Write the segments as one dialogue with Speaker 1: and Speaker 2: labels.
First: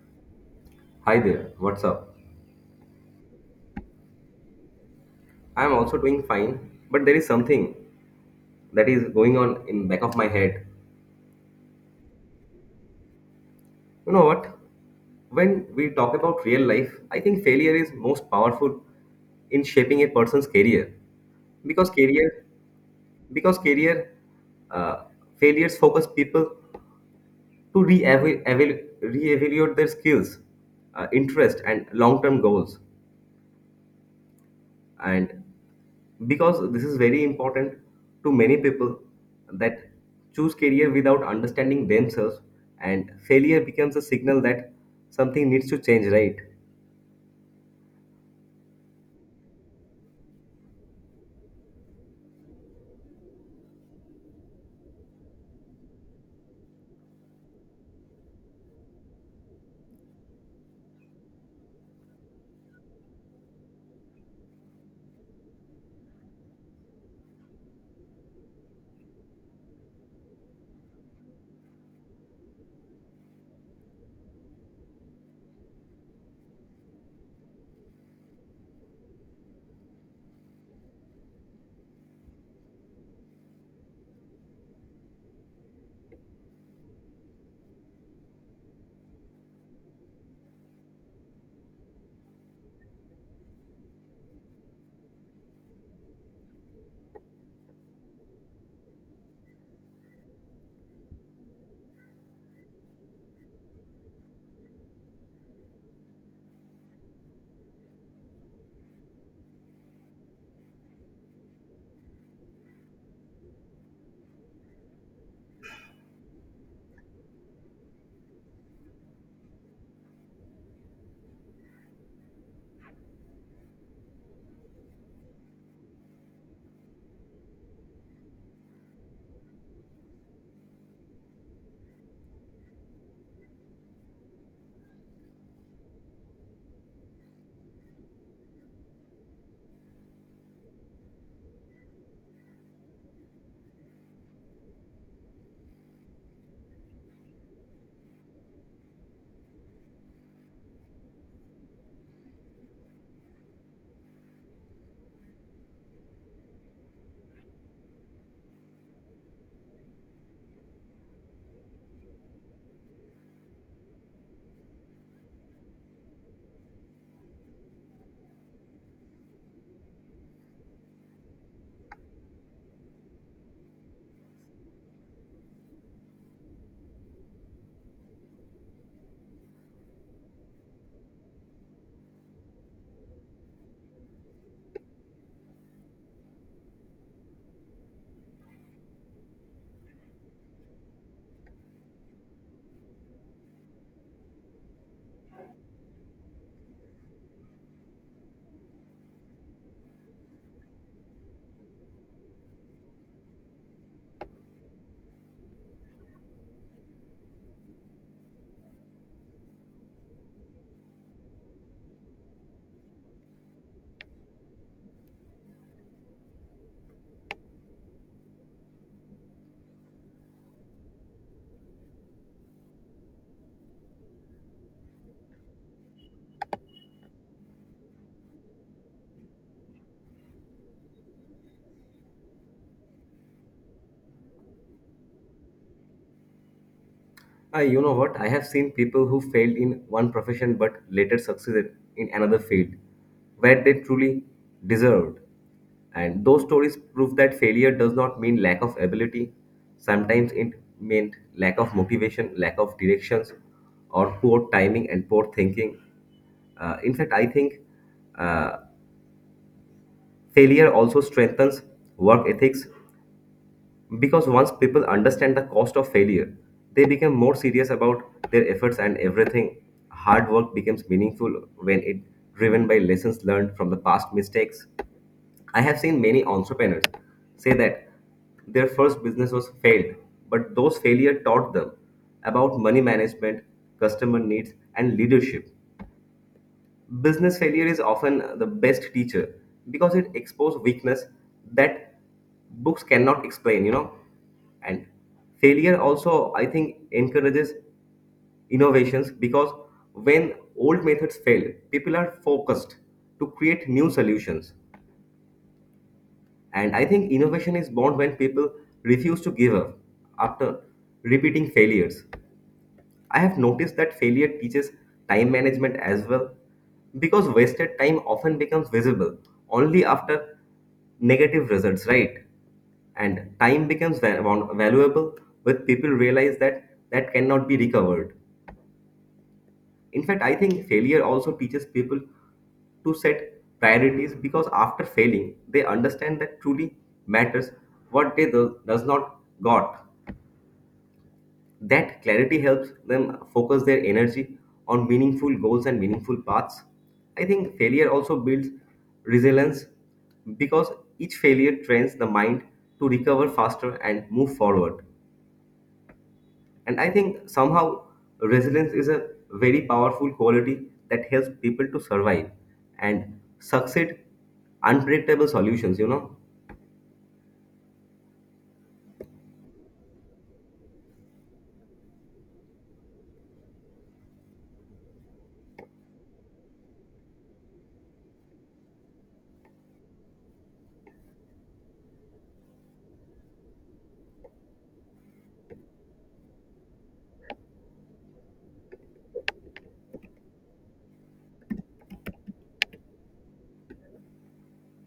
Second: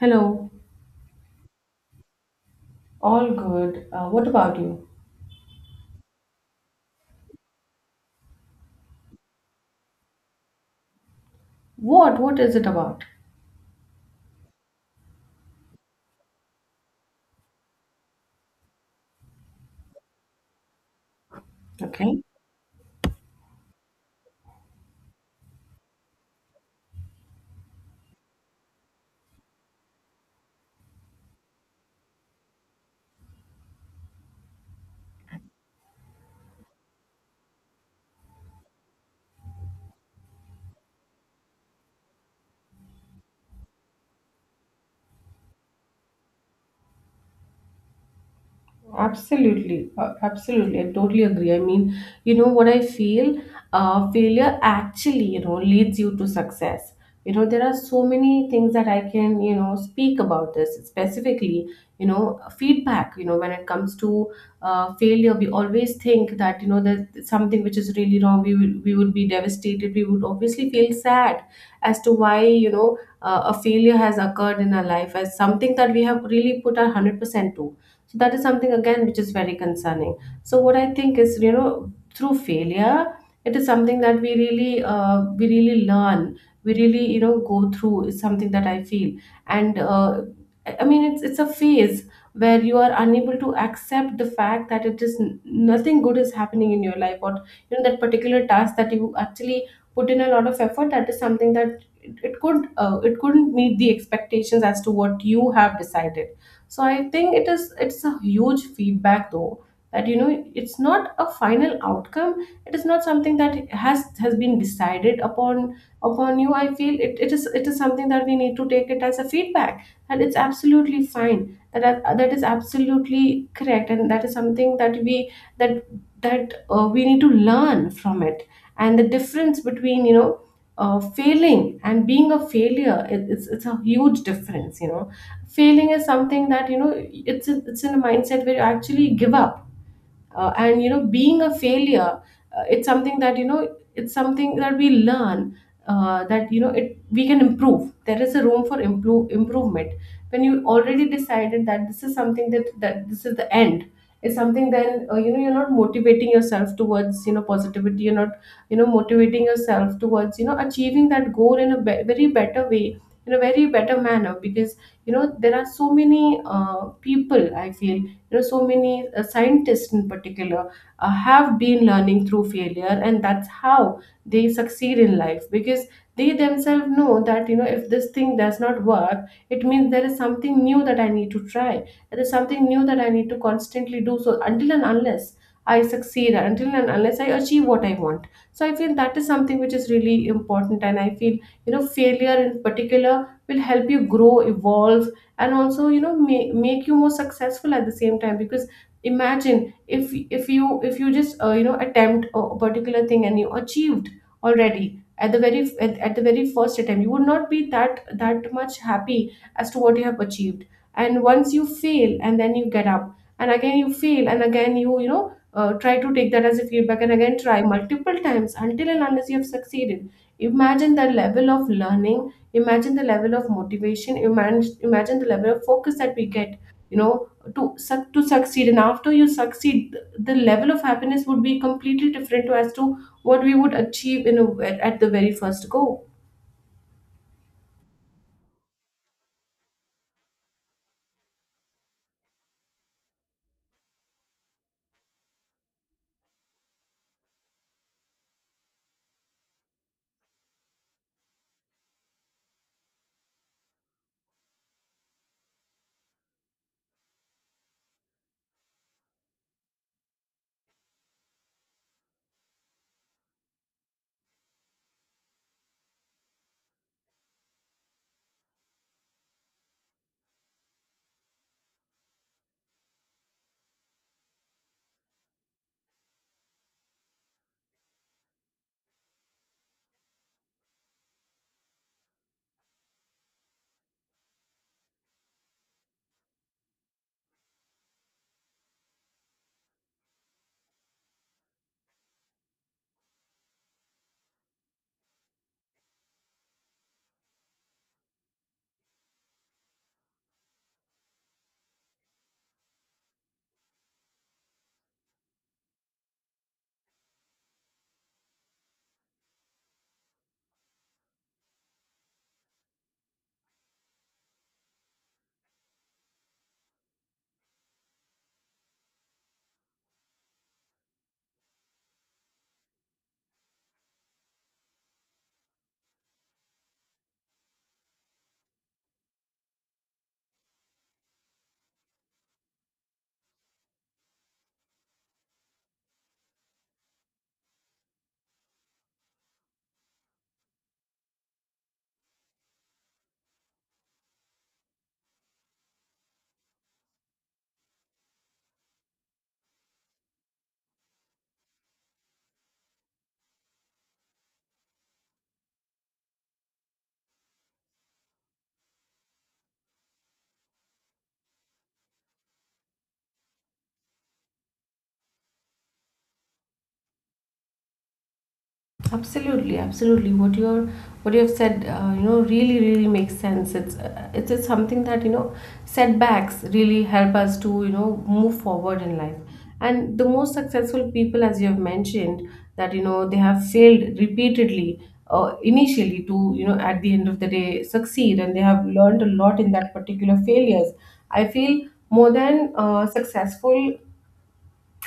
Speaker 1: Hello.
Speaker 2: Hi there, what's up?
Speaker 1: All good. What about you?
Speaker 2: I'm also doing fine, but there is something that is going on in back of my head.
Speaker 1: What? What is it about?
Speaker 2: You know what? When we talk about real life, I think failure is most powerful in shaping a person's career because
Speaker 1: Okay.
Speaker 2: career because career uh, failures focus people to re-evaluate their skills, interest, and long-term goals. And because this is very important to many people that choose career without understanding themselves and failure becomes a signal that something needs to change, right.
Speaker 1: Absolutely, absolutely. I totally agree. I mean, you know what I feel? Failure actually, leads you to success. You know, there are so many things that I can, speak about this specifically. You know, feedback. You know, when it comes to failure, we always think that you know there's something which is really wrong. We would be devastated. We would obviously feel sad as to why you know a failure has occurred in our life, as something that we have really put our 100% to. So that is something again which is very concerning. So what I think is, you know, through failure, it is something that we really learn. We really you know go through, is something that I feel. And. I mean, it's a phase where you are unable to accept the fact that nothing good is happening in your life, or you know that particular task that you actually put in a lot of effort. That is something that it could it couldn't meet the expectations as to what you have decided. So I think it is, it's a huge feedback though, that you know it's not a final outcome, it is not something that has been decided upon, upon you. I feel it is, it is something that we need to take it as a feedback, and it's absolutely fine, that that is absolutely correct, and that is something that we, that that we need to learn from it. And the difference between you know failing and being a failure, it's a huge difference, you know. Failing is something that you know, it's in a mindset where you actually give up. And you know being a failure, it's something that you know, it's something that we learn, that you know it we can improve, there is a room for improvement. When you already decided that this is something that this is the end is something, then you know you're not motivating yourself towards you know positivity, you're not you know motivating yourself towards you know achieving that goal in a very better way, in a very better manner. Because you know there are so many people I feel, you know, so many scientists in particular have been learning through failure, and that's how they succeed in life, because they themselves know that you know if this thing does not work, it means there is something new that I need to try, there is something new that I need to constantly do, so until and unless I succeed, until and unless I achieve what I want. So I feel that is something which is really important, and I feel you know failure in particular will help you grow, evolve, and also you know make you more successful at the same time. Because imagine if, if you just you know attempt a particular thing and you achieved already at the very, at the very first attempt, you would not be that much happy as to what you have achieved. And once you fail and then you get up, and again you fail, and again you you know try to take that as a feedback, and again try multiple times until and unless you have succeeded, imagine the level of learning, imagine the level of motivation, imagine the level of focus that we get, you know, to suc to succeed. And after you succeed, the level of happiness would be completely different to as to what we would achieve in at the very first go.
Speaker 2: You know what? I have seen people who failed in one profession but later succeeded in another field where they truly deserved. And those stories prove that failure does not mean lack of ability. Sometimes it meant lack of motivation, lack of directions, or poor timing and poor thinking. In fact, I think uh, failure also strengthens work ethics because once people understand the cost of failure, they become more serious about their efforts and everything. Hard work becomes meaningful when it driven by lessons learned from the past mistakes. I have seen many entrepreneurs say that their first business was failed, but those failure taught them about money management, customer needs, and leadership. Business failure is often the best teacher because it exposes weakness that books cannot explain, you know. And failure also, I think, encourages innovations because when old methods fail, people are focused to create new solutions. And I think innovation is born when people refuse to give up after repeating failures. I have noticed that failure teaches time management as well because wasted time often becomes visible only after negative results, right? And time becomes valuable when people realize that that cannot be recovered. In fact, I think failure also teaches people to set priorities because after failing, they understand that truly matters what they does not got. That clarity helps them focus their energy on meaningful goals and meaningful paths. I think failure also builds resilience because each failure trains the mind to recover faster and move forward. And I think somehow resilience is a very powerful quality that helps people to survive and succeed unpredictable solutions, you know.
Speaker 1: Absolutely, absolutely. What you have said, you know, really makes sense. It's just something that you know, setbacks really help us to you know move forward in life. And the most successful people, as you have mentioned, that you know they have failed repeatedly, initially, to you know at the end of the day succeed, and they have learned a lot in that particular failures. I feel more than successful,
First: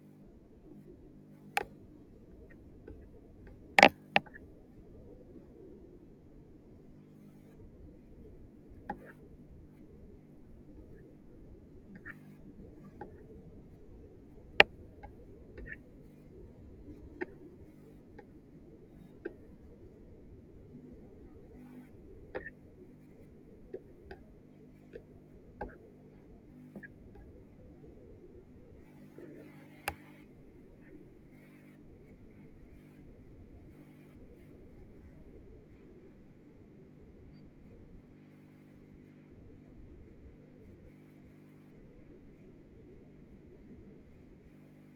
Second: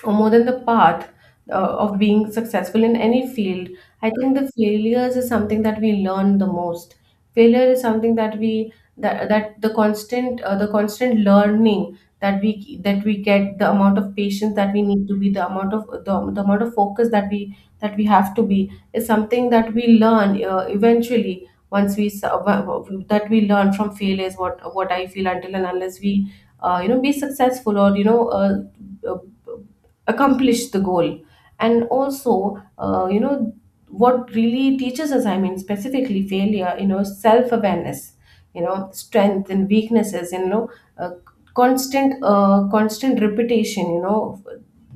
Speaker 1: or more than the path uh, of being successful in any field, I think the failures is something that we learn the most. Failure is something that we that the constant learning that we get, the amount of patience that we need to be, the amount of the amount of focus that we have to be, is something that we learn eventually once that we learn from failures. What I feel, until and unless we you know be successful, or you know uh, accomplish the goal. And also you know what really teaches us, I mean specifically failure, you know, self awareness, you know strength and weaknesses, and you know uh, constant constant repetition, you know,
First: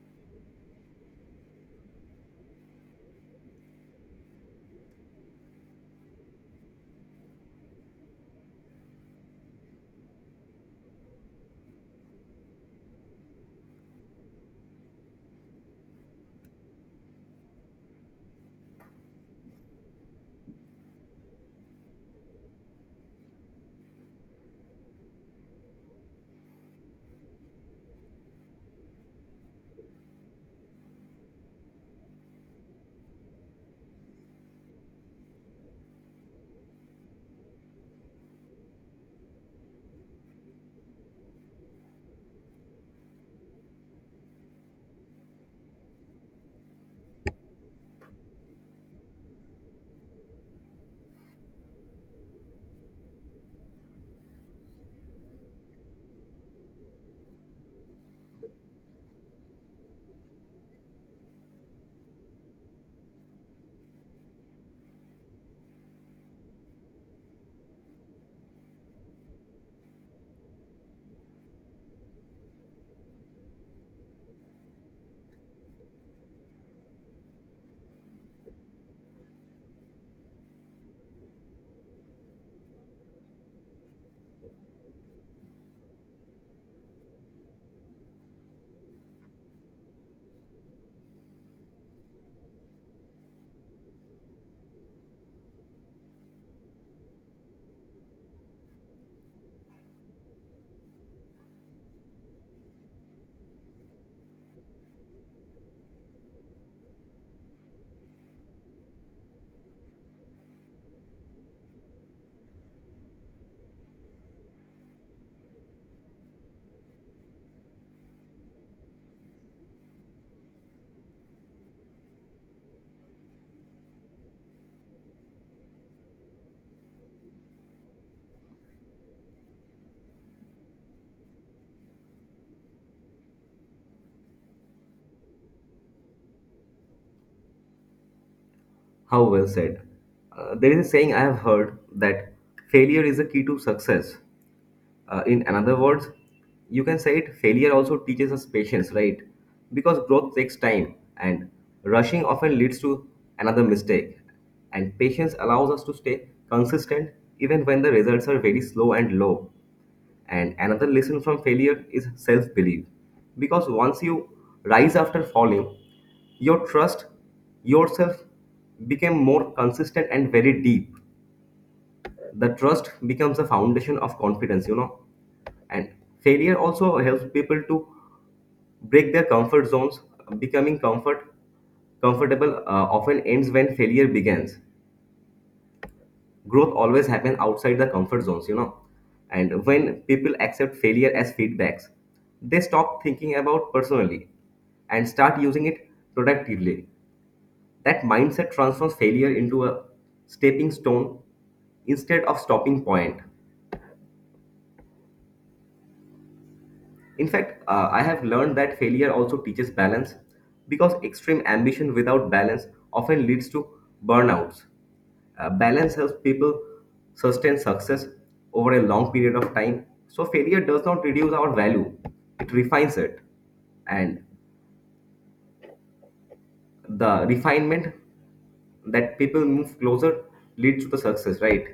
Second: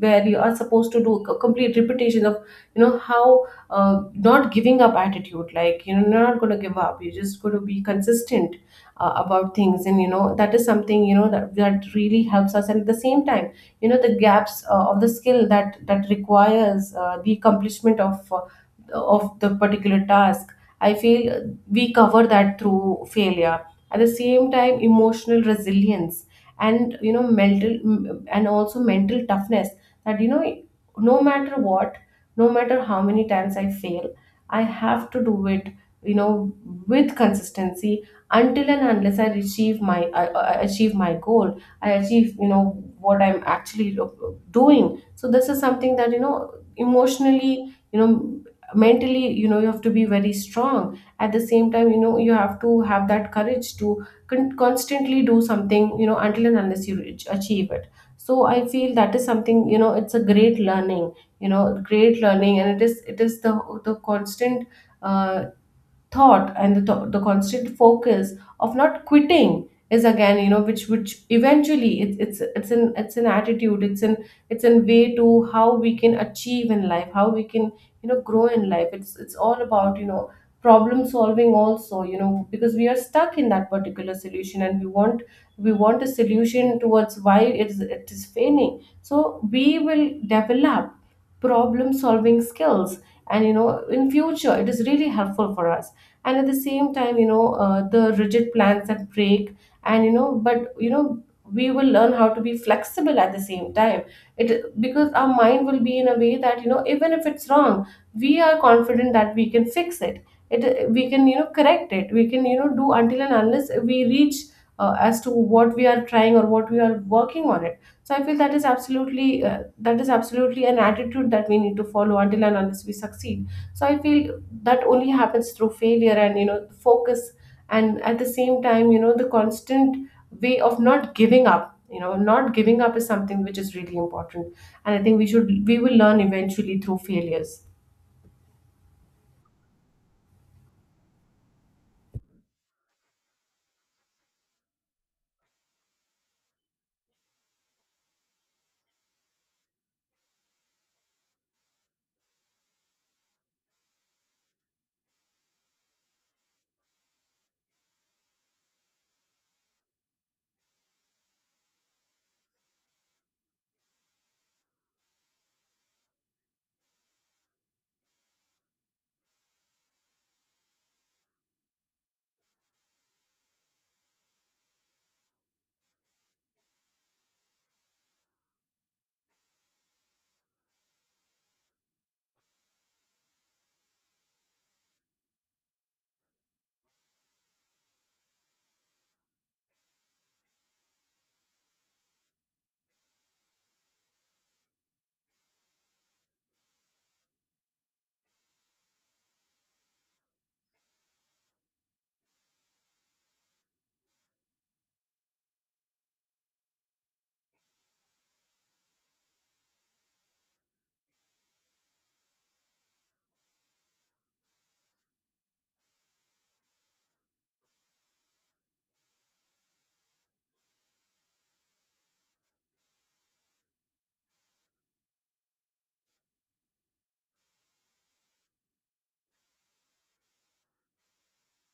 Speaker 1: where you are supposed to do a complete repetition of, you know, how not giving up attitude, like you know you're not going to give up, you're just going to be consistent about things. And you know that is something, you know that really helps us. And at the same time, you know, the gaps of the skill that requires the accomplishment of the particular task, I feel we cover that through failure. At the same time, emotional resilience, and you know and also mental toughness, that you know no matter what, no matter how many times I fail, I have to do it, you know, with consistency, until and unless I achieve I achieve my goal, I achieve you know what I'm actually doing. So this is something that you know, emotionally, you know, mentally, you know you have to be very strong. At the same time you know you have to have that courage to constantly do something, you know, until and unless you achieve it. So I feel that is something you know, it's a great learning, you know great learning. And it is the constant uh, thought, and the constant focus of not quitting, is again you know which eventually it's an attitude, it's an way to how we can achieve in life, how we can you know grow in life. It's all about you know problem solving also, you know, because we are stuck in that particular solution, and we want, we want a solution towards why it's it is failing. So we will develop problem solving skills, and you know, in future it is really helpful for us. And at the same time you know the rigid plans that break, and you know, but you know we will learn how to be flexible at the same time. It because our mind will be in a way that you know even if it's wrong, we are confident that we can fix it, we can you know correct it, we can you know do until and unless we reach as to what we are trying, or what we are working on it. So I feel that is absolutely an attitude that we need to follow until and unless we succeed. So I feel that only happens through failure, and you know focus, and at the same time you know the constant way of not giving up. You know, not giving up is something which is really important, and I think we will learn eventually through failures.
Speaker 2: How well said. There is a saying I have heard that failure is the key to success. In another words, you can say it failure also teaches us patience, right? Because growth takes time and rushing often leads to another mistake. And patience allows us to stay consistent even when the results are very slow and low. And another lesson from failure is self belief. Because once you rise after falling, your trust yourself became more consistent and very deep. The trust becomes a foundation of confidence, you know. And failure also helps people to break their comfort zones. Becoming comfortable often ends when failure begins. Growth always happens outside the comfort zones, you know. And when people accept failure as feedbacks, they stop thinking about personally and start using it productively. That mindset transforms failure into a stepping stone instead of stopping point. In fact, I have learned that failure also teaches balance because extreme ambition without balance often leads to burnouts. Balance helps people sustain success over a long period of time. So, failure does not reduce our value, it refines it. And the refinement that people move closer leads to the success, right?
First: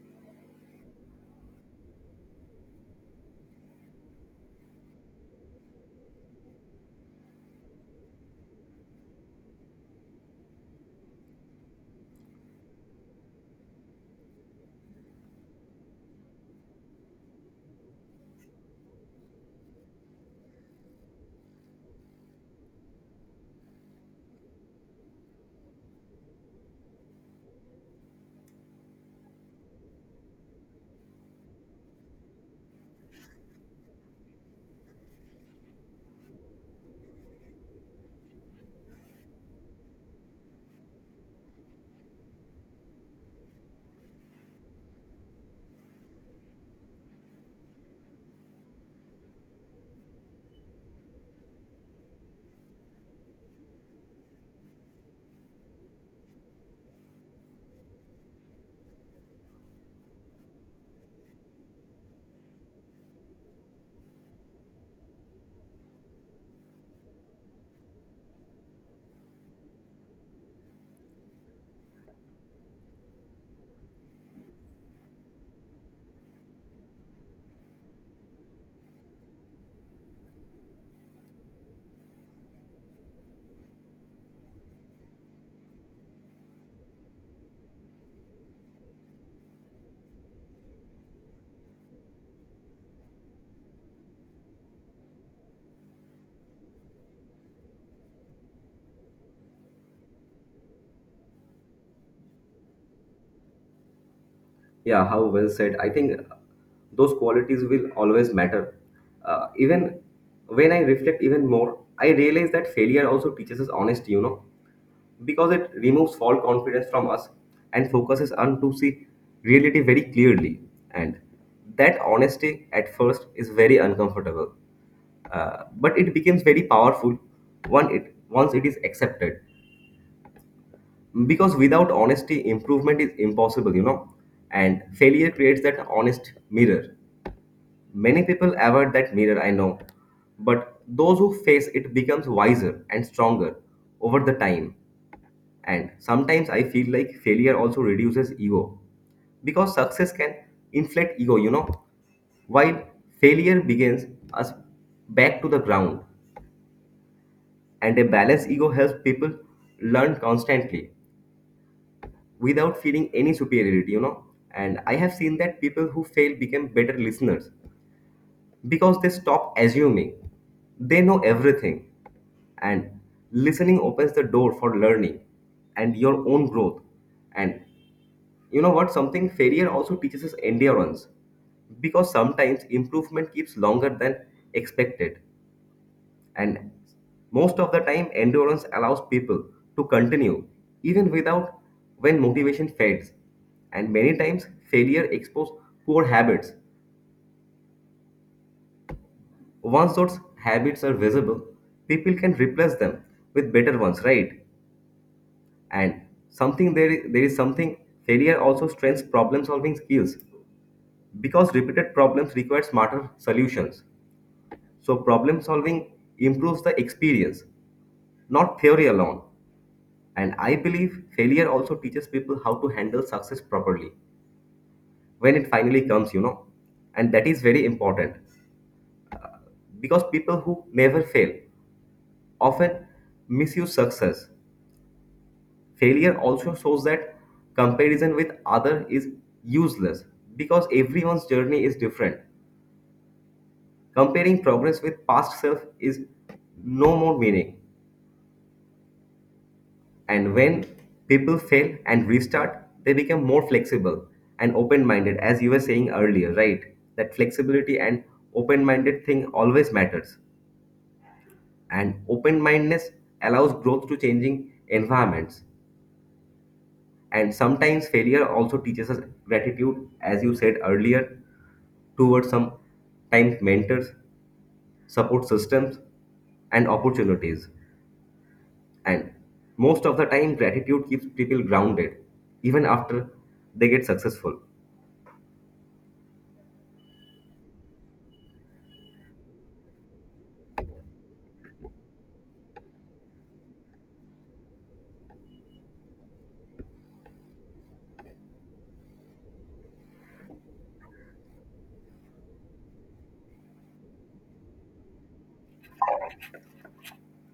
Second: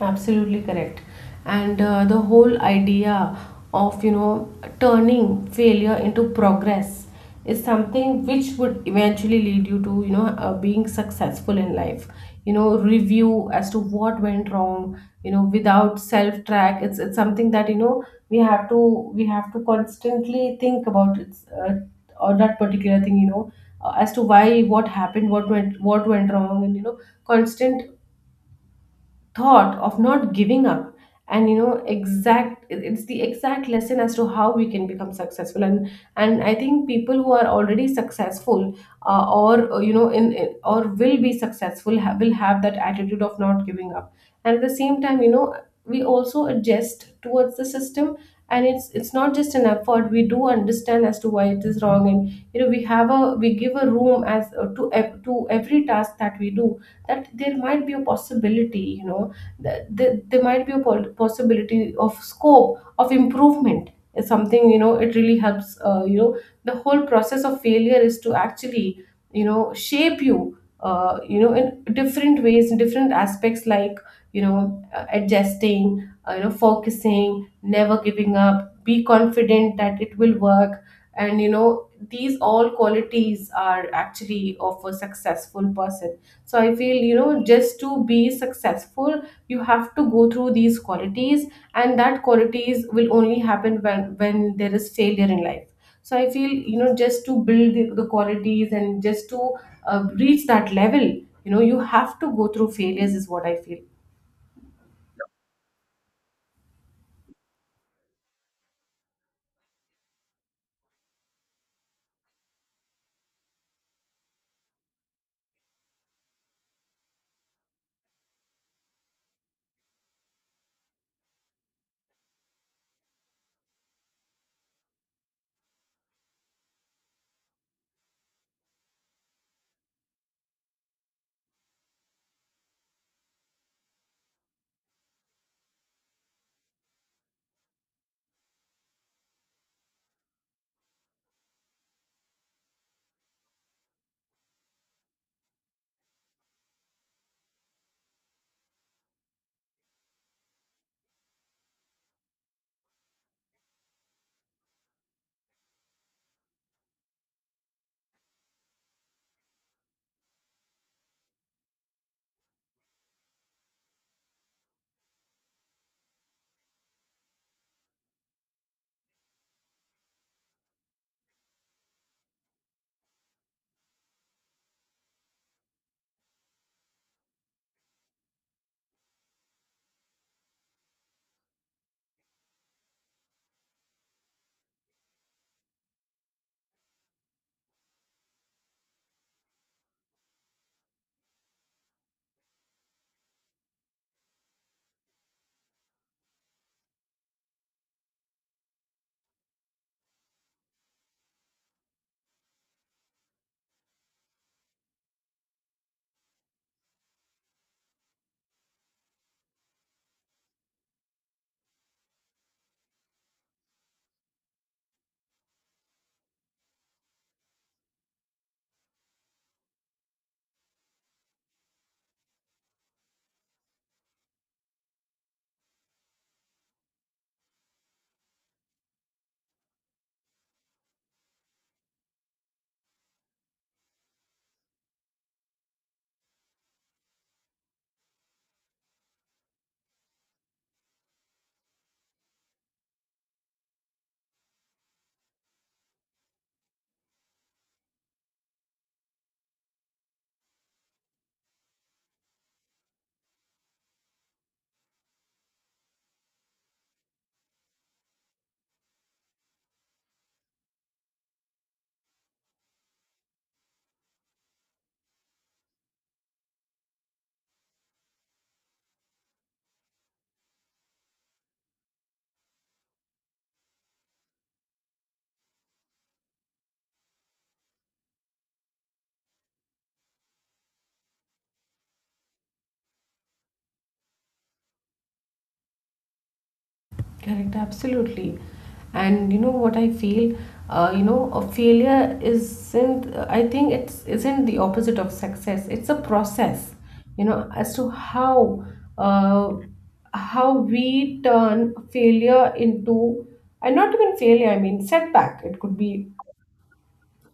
Speaker 1: Absolutely correct. And the whole idea of, you know, turning failure into progress, is something which would eventually lead you to, you know, being successful in life. You know, review as to what went wrong, you know, without self-track. It's something that, we have to constantly think about it's or that particular thing, as to why what happened, what went wrong, and constant thought of not giving up and it's the exact lesson as to how we can become successful, and And I think people who are already successful, or you know, or will be successful will have that attitude of not giving up. And at the same time, you know, we also adjust towards the system. And it's not just an effort. We do understand as to why it is wrong, and you know, we give a room, as to to every task that we do, that there might be a possibility, you know, that there might be a possibility of scope of improvement is something, you know, it really helps, you know, the whole process of failure is to actually, you know, shape you, you know, in different ways, in different aspects, like, you know, adjusting, you know, focusing, never giving up, be confident that it will work. And you know, these all qualities are actually of a successful person. So I feel, you know, just to be successful, you have to go through these qualities. And that qualities will only happen when there is failure in life. So I feel, you know, just to build the qualities and just to reach that level, you know, you have to go through failures is what I feel.
Speaker 2: Yeah, how well said. I think those qualities will always matter. Even when I reflect even more, I realize that failure also teaches us honesty, you know, because it removes false confidence from us and focuses on to see reality very clearly. And that honesty at first is very uncomfortable, but it becomes very powerful once it is accepted because without honesty improvement is impossible, you know. And failure creates that honest mirror. Many people avoid that mirror, I know, but those who face it becomes wiser and stronger over the time. And sometimes I feel like failure also reduces ego because success can inflate ego, you know, while failure begins us back to the ground. And a balanced ego helps people learn constantly without feeling any superiority, you know. And I have seen that people who fail become better listeners because they stop assuming they know everything. And listening opens the door for learning and your own growth. And you know what? Something failure also teaches us endurance because sometimes improvement keeps longer than expected. And most of the time endurance allows people to continue even without when motivation fades. And many times failure exposes poor habits. Once those habits are visible, people can replace them with better ones, right? And there is something, failure also strengthens problem solving skills because repeated problems require smarter solutions. So problem solving improves the experience, not theory alone. And I believe failure also teaches people how to handle success properly when it finally comes, you know. And that is very important because people who never fail often misuse success. Failure also shows that comparison with other is useless because everyone's journey is different. Comparing progress with past self is no more meaning. And when people fail and restart, they become more flexible and open minded, as you were saying earlier, right? That flexibility and open minded thing always matters. And open mindedness allows growth to changing environments. And sometimes failure also teaches us gratitude, as you said earlier, towards sometimes mentors, support systems, and opportunities. And most of the time, gratitude keeps people grounded even after they get successful.
Speaker 1: Correct, absolutely. And you know what I feel? You know, a failure isn't, I think it's isn't the opposite of success. It's a process, you know, as to how, uh, how we turn failure into, and not even failure, I mean setback. It could be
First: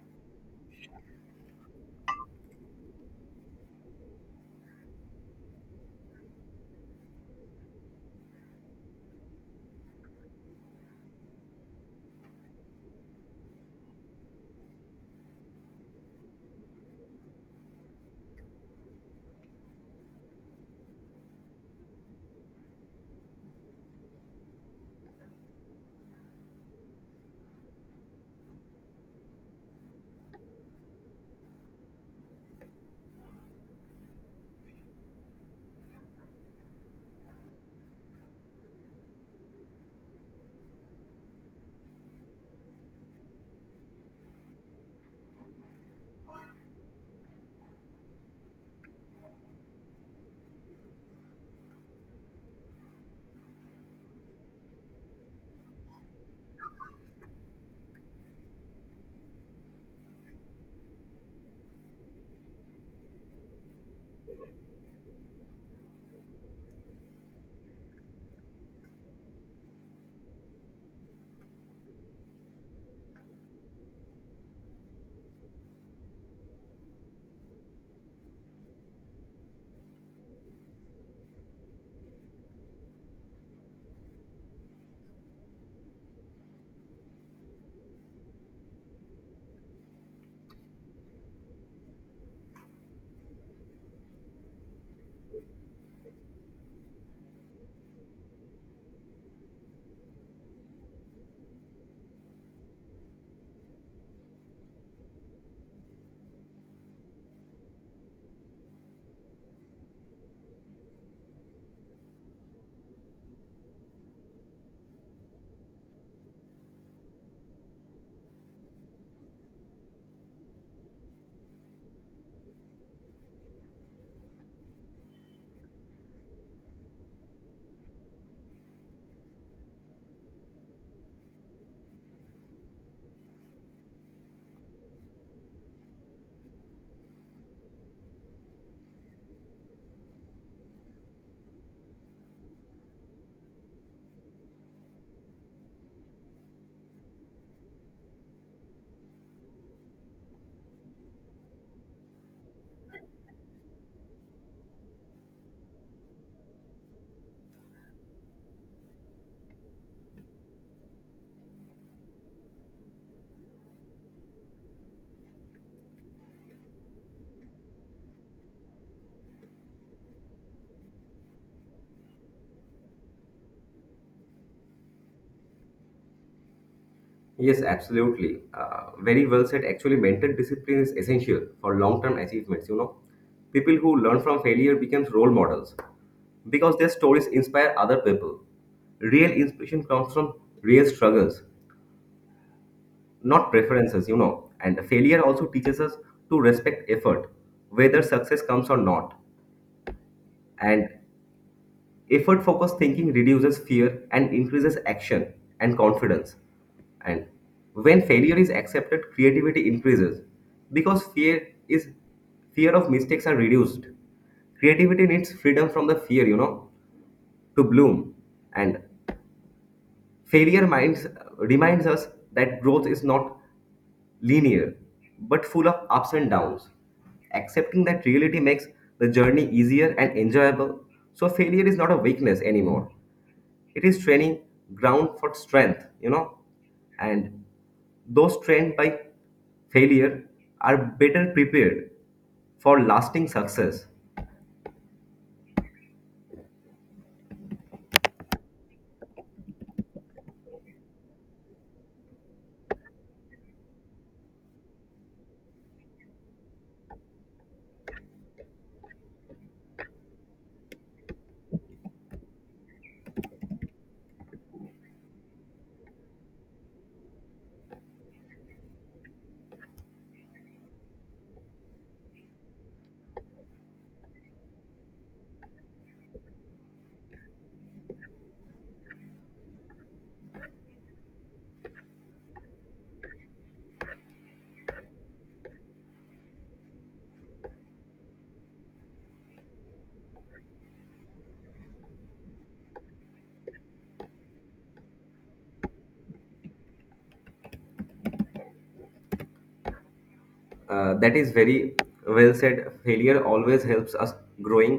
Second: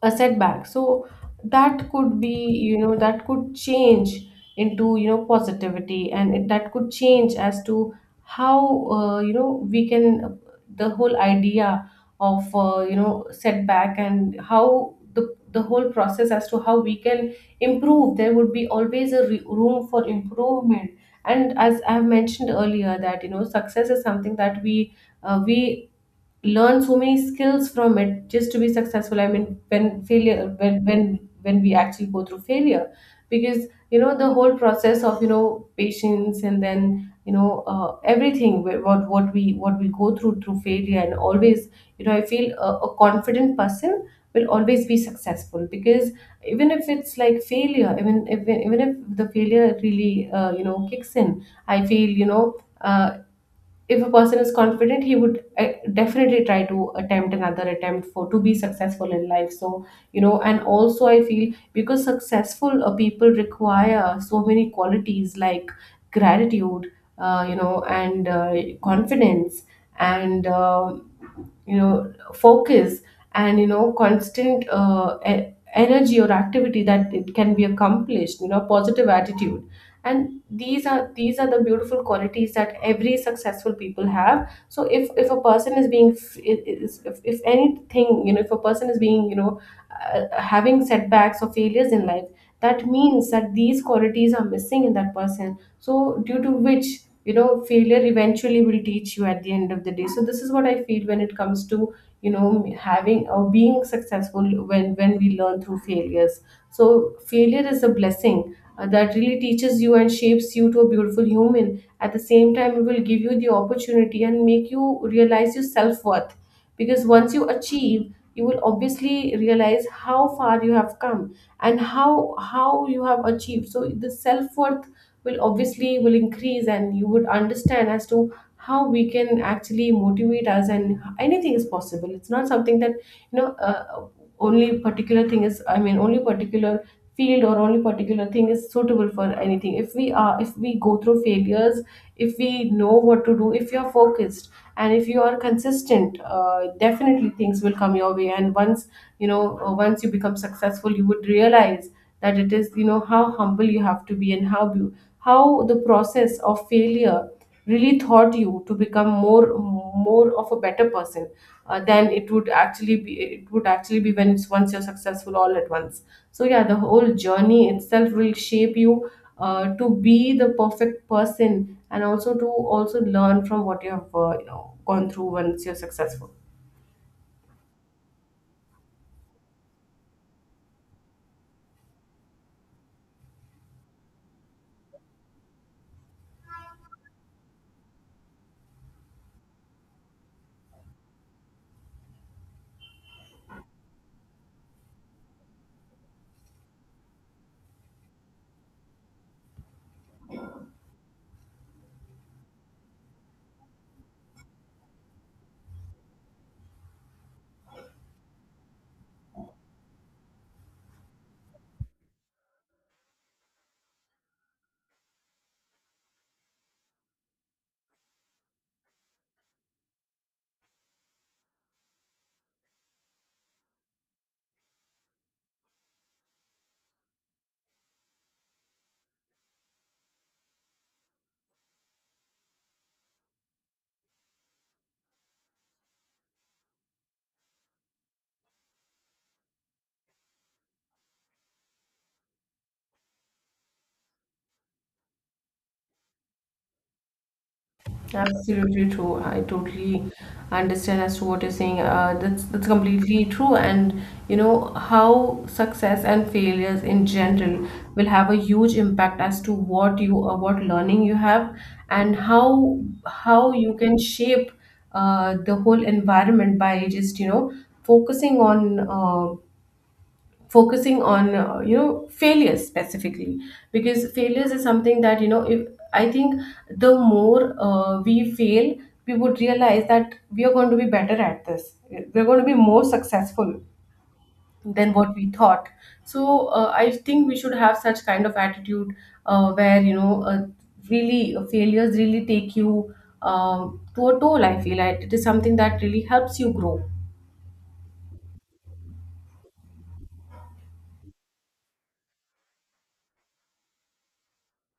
Speaker 1: a setback, so that could be, you know, that could change into, you know, positivity. And it, that could change as to how, you know, we can, the whole idea of, you know, setback, and how the whole process as to how we can improve, there would be always a room for improvement. And as I have mentioned earlier, that you know, success is something that we, we learn so many skills from it just to be successful. I mean, when failure, when when we actually go through failure, because you know, the whole process of, you know, patience, and then you know, everything, what we, what we go through failure. And always, you know, I feel a confident person will always be successful because, even if it's like failure, even if, even if the failure really, you know, kicks in, I feel, you know, if a person is confident, he would, definitely try to attempt another attempt for to be successful in life. So you know, and also I feel, because successful, people require so many qualities, like gratitude, you know, and confidence, and you know, focus, and you know, constant, energy or activity that it can be accomplished, you know, positive attitude. And these are the beautiful qualities that every successful people have. So if a person is being if anything, you know, if a person is being, you know, having setbacks or failures in life, that means that these qualities are missing in that person. So due to which, you know, failure eventually will teach you at the end of the day. So this is what I feel when it comes to, you know, having or being successful when we learn through failures. So failure is a blessing, that really teaches you and shapes you to a beautiful human. At the same time, it will give you the opportunity and make you realize your self worth. Because once you achieve, you will obviously realize how far you have come and how you have achieved. So the self worth will obviously will increase, and you would understand as to how we can actually motivate us, and anything is possible. It's not something that, you know, only particular thing is, I mean, only particular field or only particular thing is suitable for anything. If we are, if we go through failures, if we know what to do, if you are focused and if you are consistent, definitely things will come your way. And once, you know, once you become successful, you would realize that it is, you know, how humble you have to be, and how how the process of failure really thought you to become more of a better person, than it would actually be, when it's once you're successful all at once. So yeah, the whole journey itself will shape you, to be the perfect person, and also to also learn from what you have, you know, gone through once you're successful.
Speaker 2: Yes, absolutely. Very well said. Actually, mental discipline is essential for long-term achievements. You know, people who learn from failure becomes role models because their stories inspire other people. Real inspiration comes from real struggles, not preferences. You know, and failure also teaches us to respect effort, whether success comes or not. And effort focused thinking reduces fear and increases action and confidence. And when failure is accepted, creativity increases because fear of mistakes are reduced. Creativity needs freedom from the fear, you know, to bloom. And failure minds reminds us that growth is not linear but full of ups and downs. Accepting that reality makes the journey easier and enjoyable. So failure is not a weakness anymore, it is training ground for strength, you know. And those trained by failure are better prepared for lasting success.
Speaker 1: Absolutely true. I totally understand as to what you're saying. That's completely true. And you know how success and failures in general will have a huge impact as to what you, what learning you have, and how you can shape, the whole environment by just, you know, focusing on, focusing on you know, failures specifically, because failures is something that, you know, if I think the more, we fail, we would realize that we are going to be better at this. We're going to be more successful than what we thought. So I think we should have such kind of attitude, where, you know, really, failures really take you, to a toll. I feel like it is something that really helps you grow.
Speaker 2: Uh, that is very well said. Failure always helps us growing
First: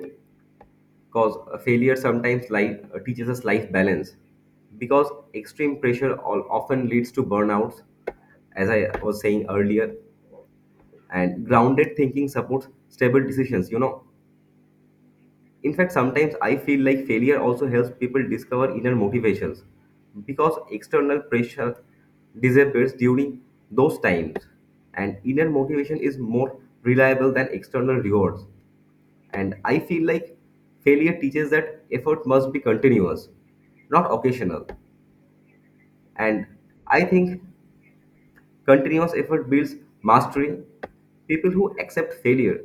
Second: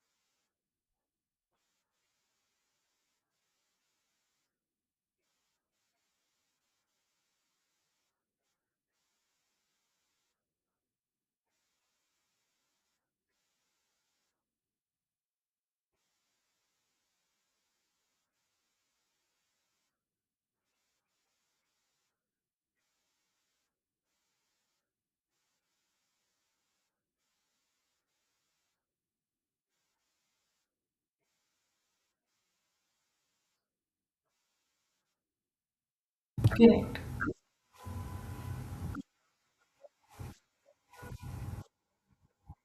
Speaker 2: because failure sometimes life teaches us life balance because extreme pressure often leads to burnouts, as I was saying earlier. And grounded thinking supports stable decisions, you know. In fact, sometimes I feel like failure also helps people discover inner motivations because external pressure disappears during those times, and inner motivation is more reliable than external rewards. And I feel like failure teaches that effort must be continuous, not occasional. And
Speaker 1: Okay.
Speaker 2: I think continuous effort builds mastery. People who accept failure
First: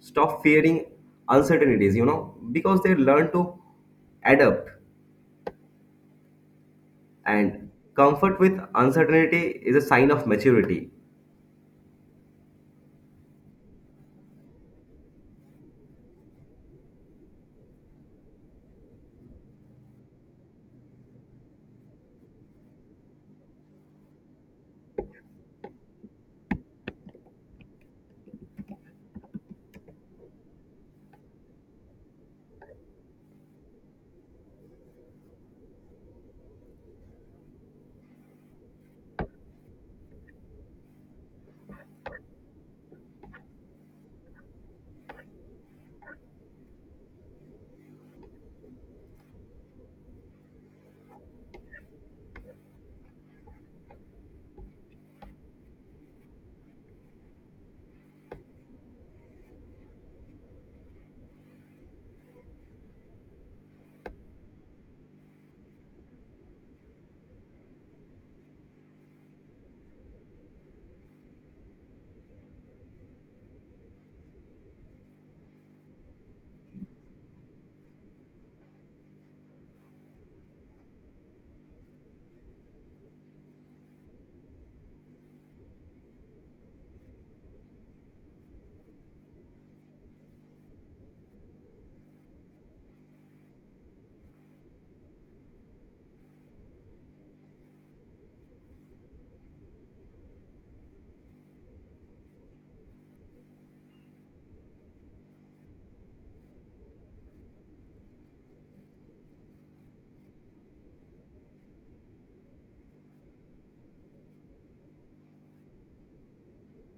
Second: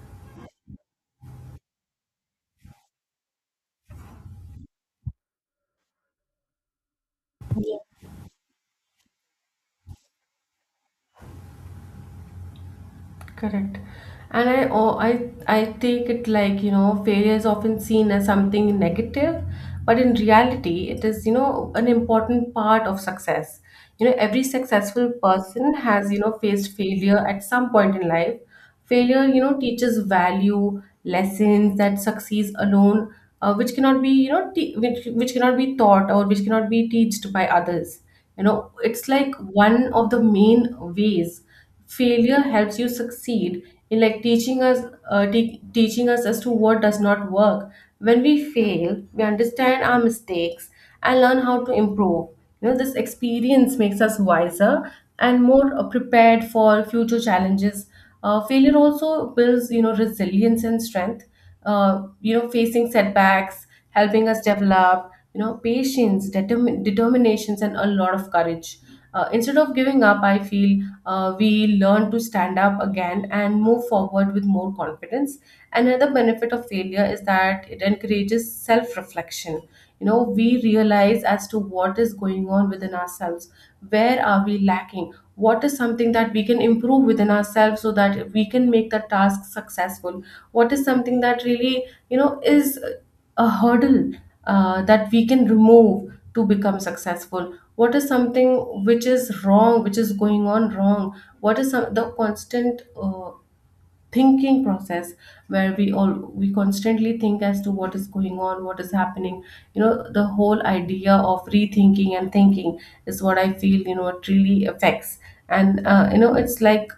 Speaker 2: stop fearing uncertainties, you know, because they learn to adapt. And comfort with uncertainty is a sign of maturity.
Speaker 1: Correct. And I, oh, I take it like, you know, failure is often seen as something negative, but in reality, it is, you know, an important part of success. You know, every successful person has, you know, faced failure at some point in life. Failure, you know, teaches value, lessons that succeeds alone, which cannot be, you know, which cannot be taught, or which cannot be taught by others. You know, it's like one of the main ways failure helps you succeed in like teaching us, teaching us as to what does not work. When we fail, we understand our mistakes and learn how to improve. You know, this experience makes us wiser and more, prepared for future challenges. Failure also builds, you know, resilience and strength, you know, facing setbacks, helping us develop, you know, patience, determinations, and a lot of courage. Instead of giving up, I feel we learn to stand up again and move forward with more confidence. Another benefit of failure is that it encourages self reflection. You know, we realize as to what is going on within ourselves, where are we lacking, what is something that we can improve within ourselves so that we can make the task successful, what is something that really, you know, is a hurdle, that we can remove to become successful. What is something which is wrong, which is going on wrong, what is some, the constant, thinking process, where we all, we constantly think as to what is going on, what is happening. You know, the whole idea of rethinking and thinking is what I feel, you know, it really affects. And you know, it's like,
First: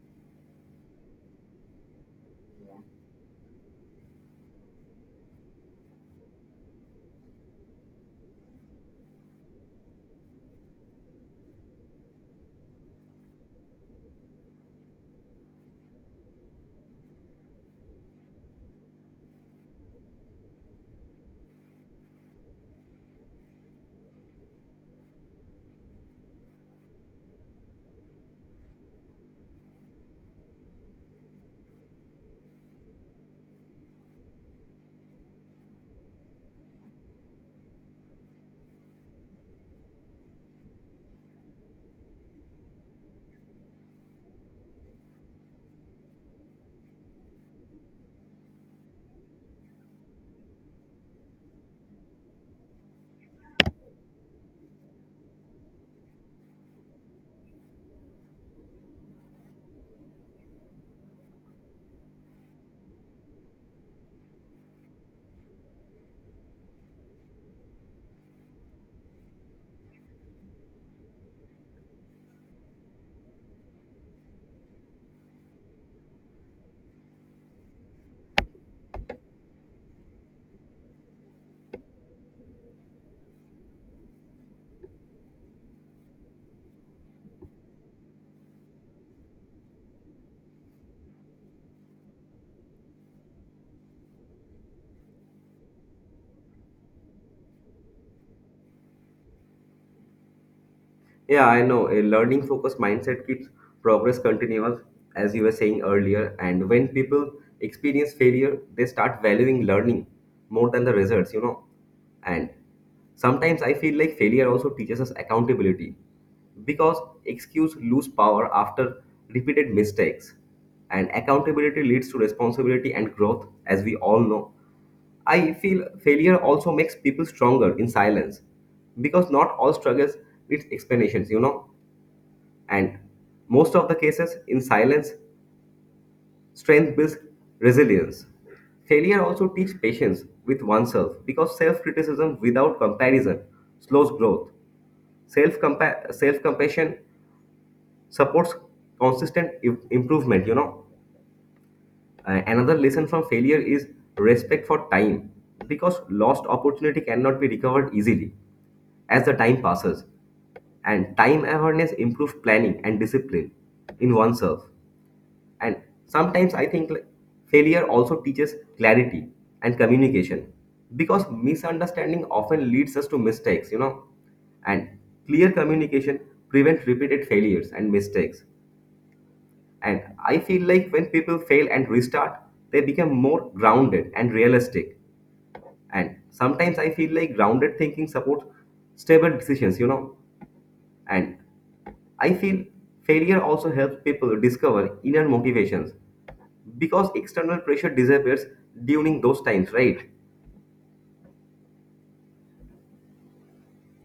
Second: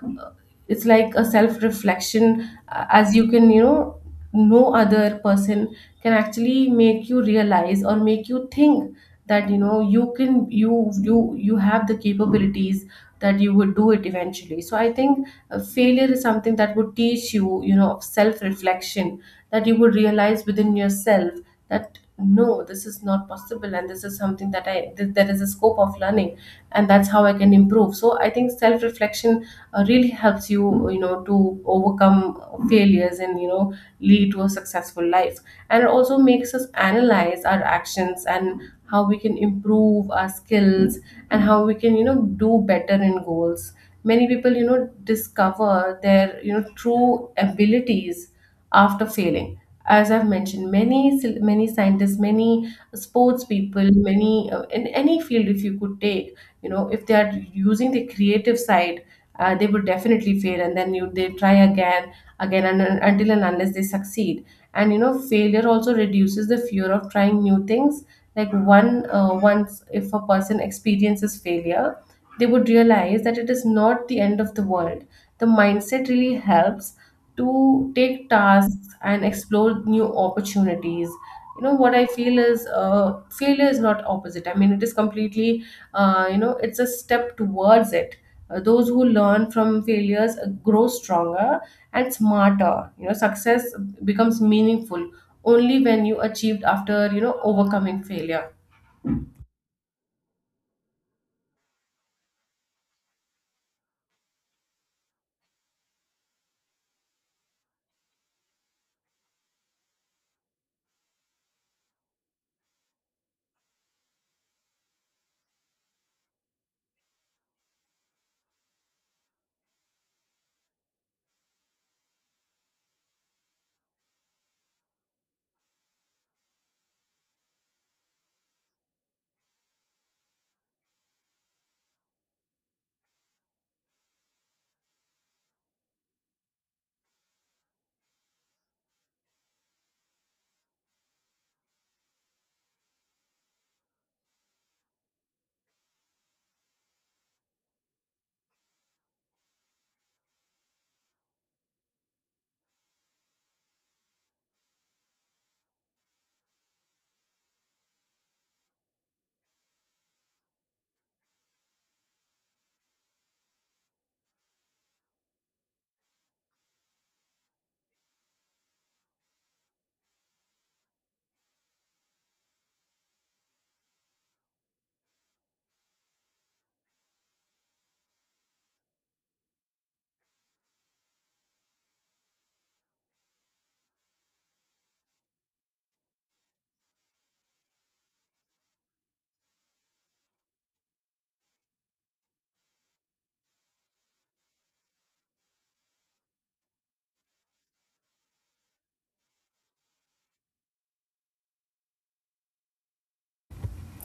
Speaker 1: it's like a self reflection, as you can, you know, no other person can actually make you realize or make you think that, you know, you can, you you have the capabilities, that you would do it eventually. So I think, failure is something that would teach you, you know, self reflection, that you would realize within yourself that no, this is not possible, and this is something that there is a scope of learning, and that's how I can improve. So I think self reflection, really helps you, you know, to overcome failures, and you know, lead to a successful life. And it also makes us analyze our actions and how we can improve our skills, and how we can, you know, do better in goals. Many people, you know, discover their, you know, true abilities after failing. As I've mentioned, many many scientists, many sports people, many, in any field, if you could take, you know, if they are using the creative side, they would definitely fail, and then you they try again, again, and until and unless they succeed. And you know, failure also reduces the fear of trying new things, like one, once if a person experiences failure, they would realize that it is not the end of the world. The mindset really helps to take tasks and explore new opportunities. You know what I feel is, failure is not opposite. I mean, it is completely, you know, it's a step towards it. Those who learn from failures, grow stronger and smarter. You know, success becomes meaningful only when you achieved after, you know, overcoming failure.
Speaker 2: Yeah, I know. A learning focused mindset keeps progress continuous, as you were saying earlier. And when people experience failure, they start valuing learning more than the results, you know. And sometimes I feel like failure also teaches us accountability because excuse lose power after repeated mistakes. And accountability leads to responsibility and growth, as we all know. I feel failure also makes people stronger in silence because not all struggles need explanations, you know. And most of the cases in silence, strength builds resilience. Failure also teaches patience with oneself because self criticism without comparison slows growth. Self Self compassion supports consistent improvement, you know. Another lesson from failure is respect for time because lost opportunity cannot be recovered easily as the time passes. And time awareness improves planning and discipline in oneself. And sometimes I think like, failure also teaches clarity and communication because misunderstanding often leads us to mistakes, you know. And clear communication prevents repeated failures and mistakes. And I feel like when people fail and restart, they become more grounded and realistic. And sometimes I feel like grounded thinking supports stable decisions, you know. And I feel failure also helps people discover inner motivations because external pressure disappears during those times, right?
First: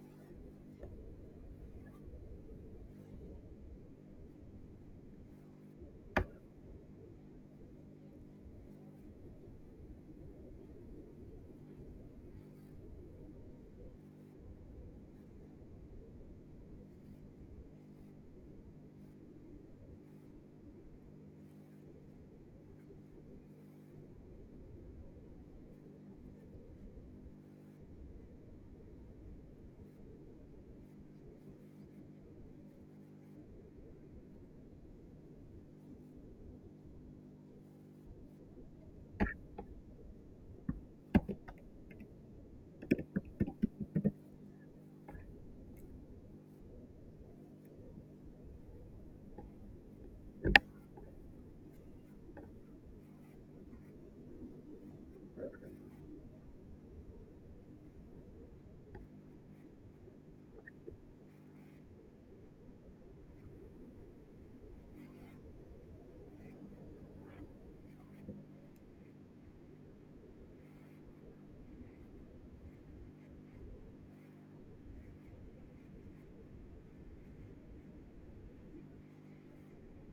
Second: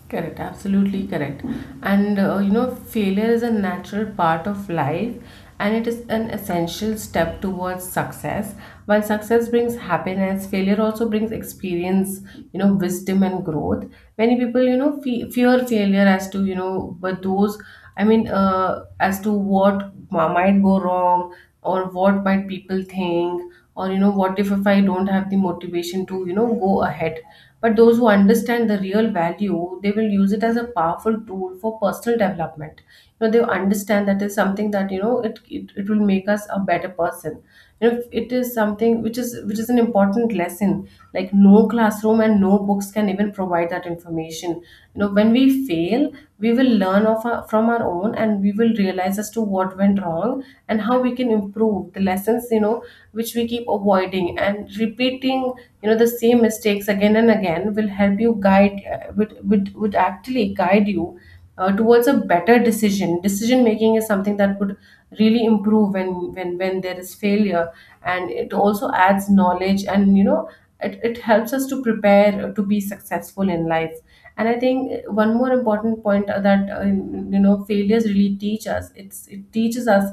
Speaker 1: Correct, absolutely correct. And you know, failure is a natural part of life, and it is an essential step towards success. While success brings happiness, failure also brings experience, you know, wisdom and growth. Many people, you know, fear failure as to, you know, but those, I mean, as to what might go wrong, or what might people think, or, you know, what if I don't have the motivation to, you know, go ahead, but those who understand the real value, they will use it as a powerful tool for personal development. You know, they understand that is something that, you know, it it will make us a better person. You know, it is something which is an important lesson. Like no classroom and no books can even provide that information. You know, when we fail, we will learn of our, from our own, and we will realize as to what went wrong and how we can improve the lessons, you know, which we keep avoiding and repeating, you know, the same mistakes again and again. Will help you guide, would actually guide you, towards a better decision. Decision making is something that would really improve when when there is failure. And it also adds knowledge, and you know, it helps us to prepare to be successful in life. And I think, one more important point, that you know, failures really teach us, it's, it teaches us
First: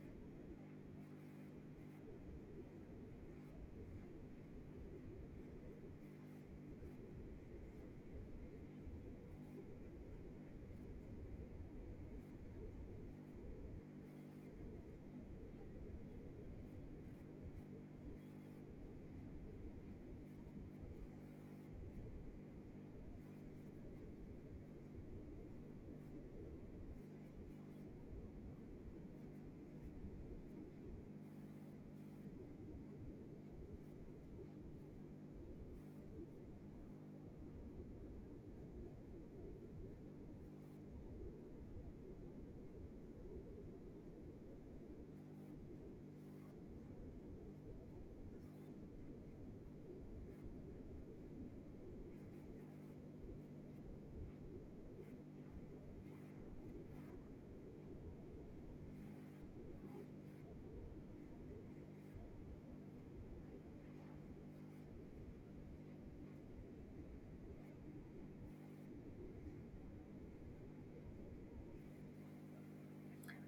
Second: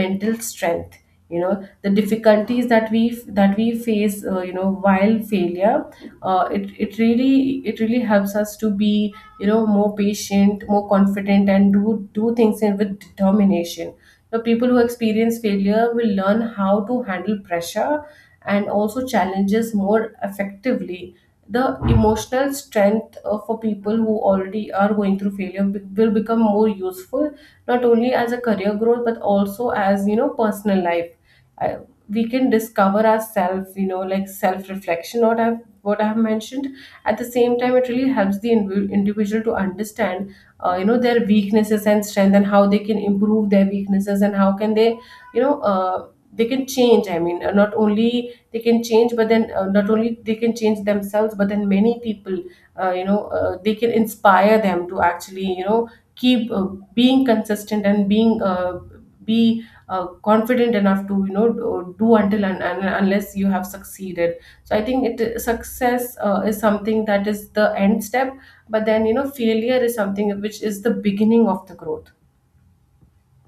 Speaker 1: mental strength. You know, the difficulties that we, that we face, you know, while failure, it it really helps us to be, you know, more patient, more confident, and do things in, with determination. The people who experience failure will learn how to handle pressure and also challenges more effectively. The emotional strength, for people who already are going through failure, will become more useful, not only as a career growth, but also as, you know, personal life. I, we can discover ourselves, you know, like self reflection, what I've mentioned. At the same time, it really helps the individual to understand, you know, their weaknesses and strength, and how they can improve their weaknesses, and how can they, you know uh, they can change. I mean, not only they can change, but then, not only they can change themselves, but then many people, they can inspire them to actually, you know, keep, being consistent, and being, be confident enough to, you know, do until and unless you have succeeded. So I think it, success, is something that is the end step, but then you know, failure is something which is the beginning of the growth.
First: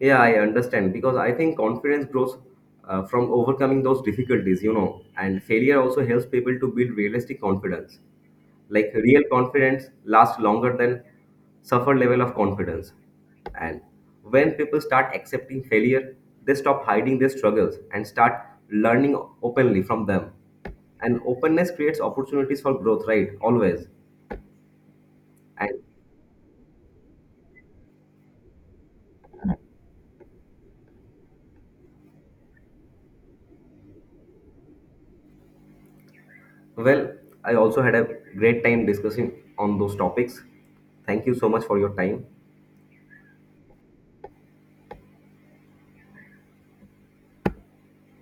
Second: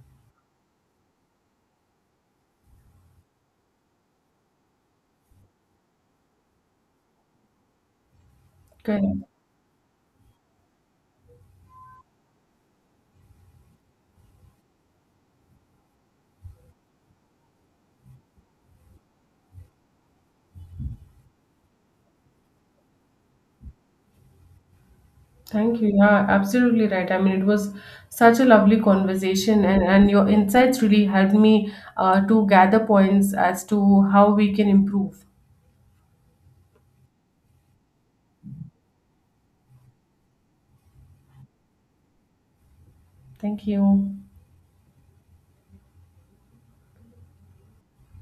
Speaker 2: Yeah, I understand because I think confidence grows from overcoming those difficulties, you know, and failure also helps people to build realistic confidence. Like real
Speaker 1: Correct.
Speaker 2: confidence lasts longer than suffer level of confidence. And when people start accepting failure, they stop hiding their struggles and start learning openly from them. And openness creates opportunities for growth, right? Always. And
Speaker 1: Thank you. Yeah, absolutely right. I mean, it was such a lovely conversation, and your insights really helped me, to gather points as to how we can improve.
Speaker 2: well, I also had a great time discussing on those topics. Thank you so much for your time.
Speaker 1: Thank you.